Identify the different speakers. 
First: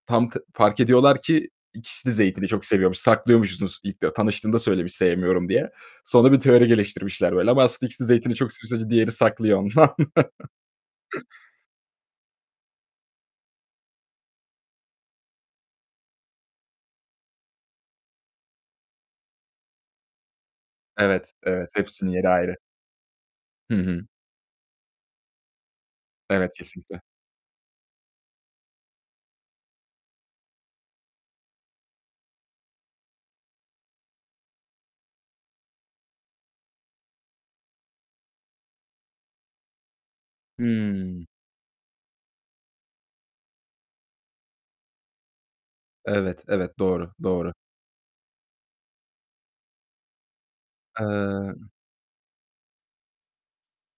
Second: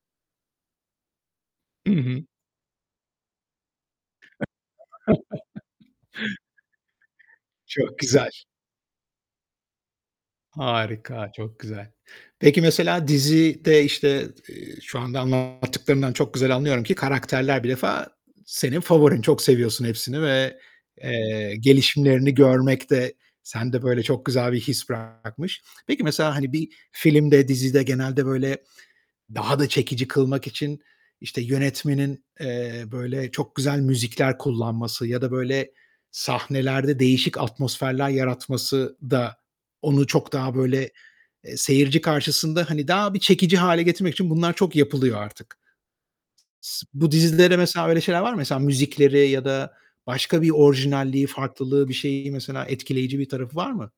Speaker 1: Tam tı fark ediyorlar ki
Speaker 2: Hı
Speaker 1: ikisi de
Speaker 2: hı.
Speaker 1: zeytini çok seviyormuş, saklıyormuşsunuz ilk de tanıştığında söylemiş, sevmiyorum diye. Sonra bir teori geliştirmişler böyle, ama aslında
Speaker 2: Çok
Speaker 1: ikisi de
Speaker 2: güzel.
Speaker 1: zeytini çok seviyor, sadece diğeri saklıyor ondan.
Speaker 2: Harika, çok güzel. Peki mesela dizide, işte, eee, şu anda anlattıklarından çok güzel anlıyorum ki karakterler bir defa senin favorin, çok seviyorsun hepsini ve,
Speaker 1: Evet,
Speaker 2: eee,
Speaker 1: evet. Hepsinin yeri
Speaker 2: gelişimlerini
Speaker 1: ayrı.
Speaker 2: görmek de
Speaker 1: Hı
Speaker 2: sende, böyle,
Speaker 1: hı.
Speaker 2: çok güzel bir his bırakmış. Peki, mesela,
Speaker 1: Evet,
Speaker 2: hani, bir
Speaker 1: kesinlikle.
Speaker 2: filmde, dizide genelde böyle daha da çekici kılmak için, işte, yönetmenin, eee, böyle çok güzel müzikler kullanması ya da, böyle, sahnelerde değişik atmosferler yaratması da onu çok daha, böyle,
Speaker 1: Hıı.
Speaker 2: seyirci karşısında, hani, daha bir çekici hâle getirmek için bunlar çok yapılıyor artık.
Speaker 1: Evet, evet.
Speaker 2: S Bu
Speaker 1: Doğru,
Speaker 2: dizide
Speaker 1: doğru.
Speaker 2: de mesela öyle şeyler var mı? Mesela müzikleri ya da başka bir orijinalliği,
Speaker 1: Eee
Speaker 2: farklılığı, bir şeyi, mesela etkileyici bir tarafı var mı?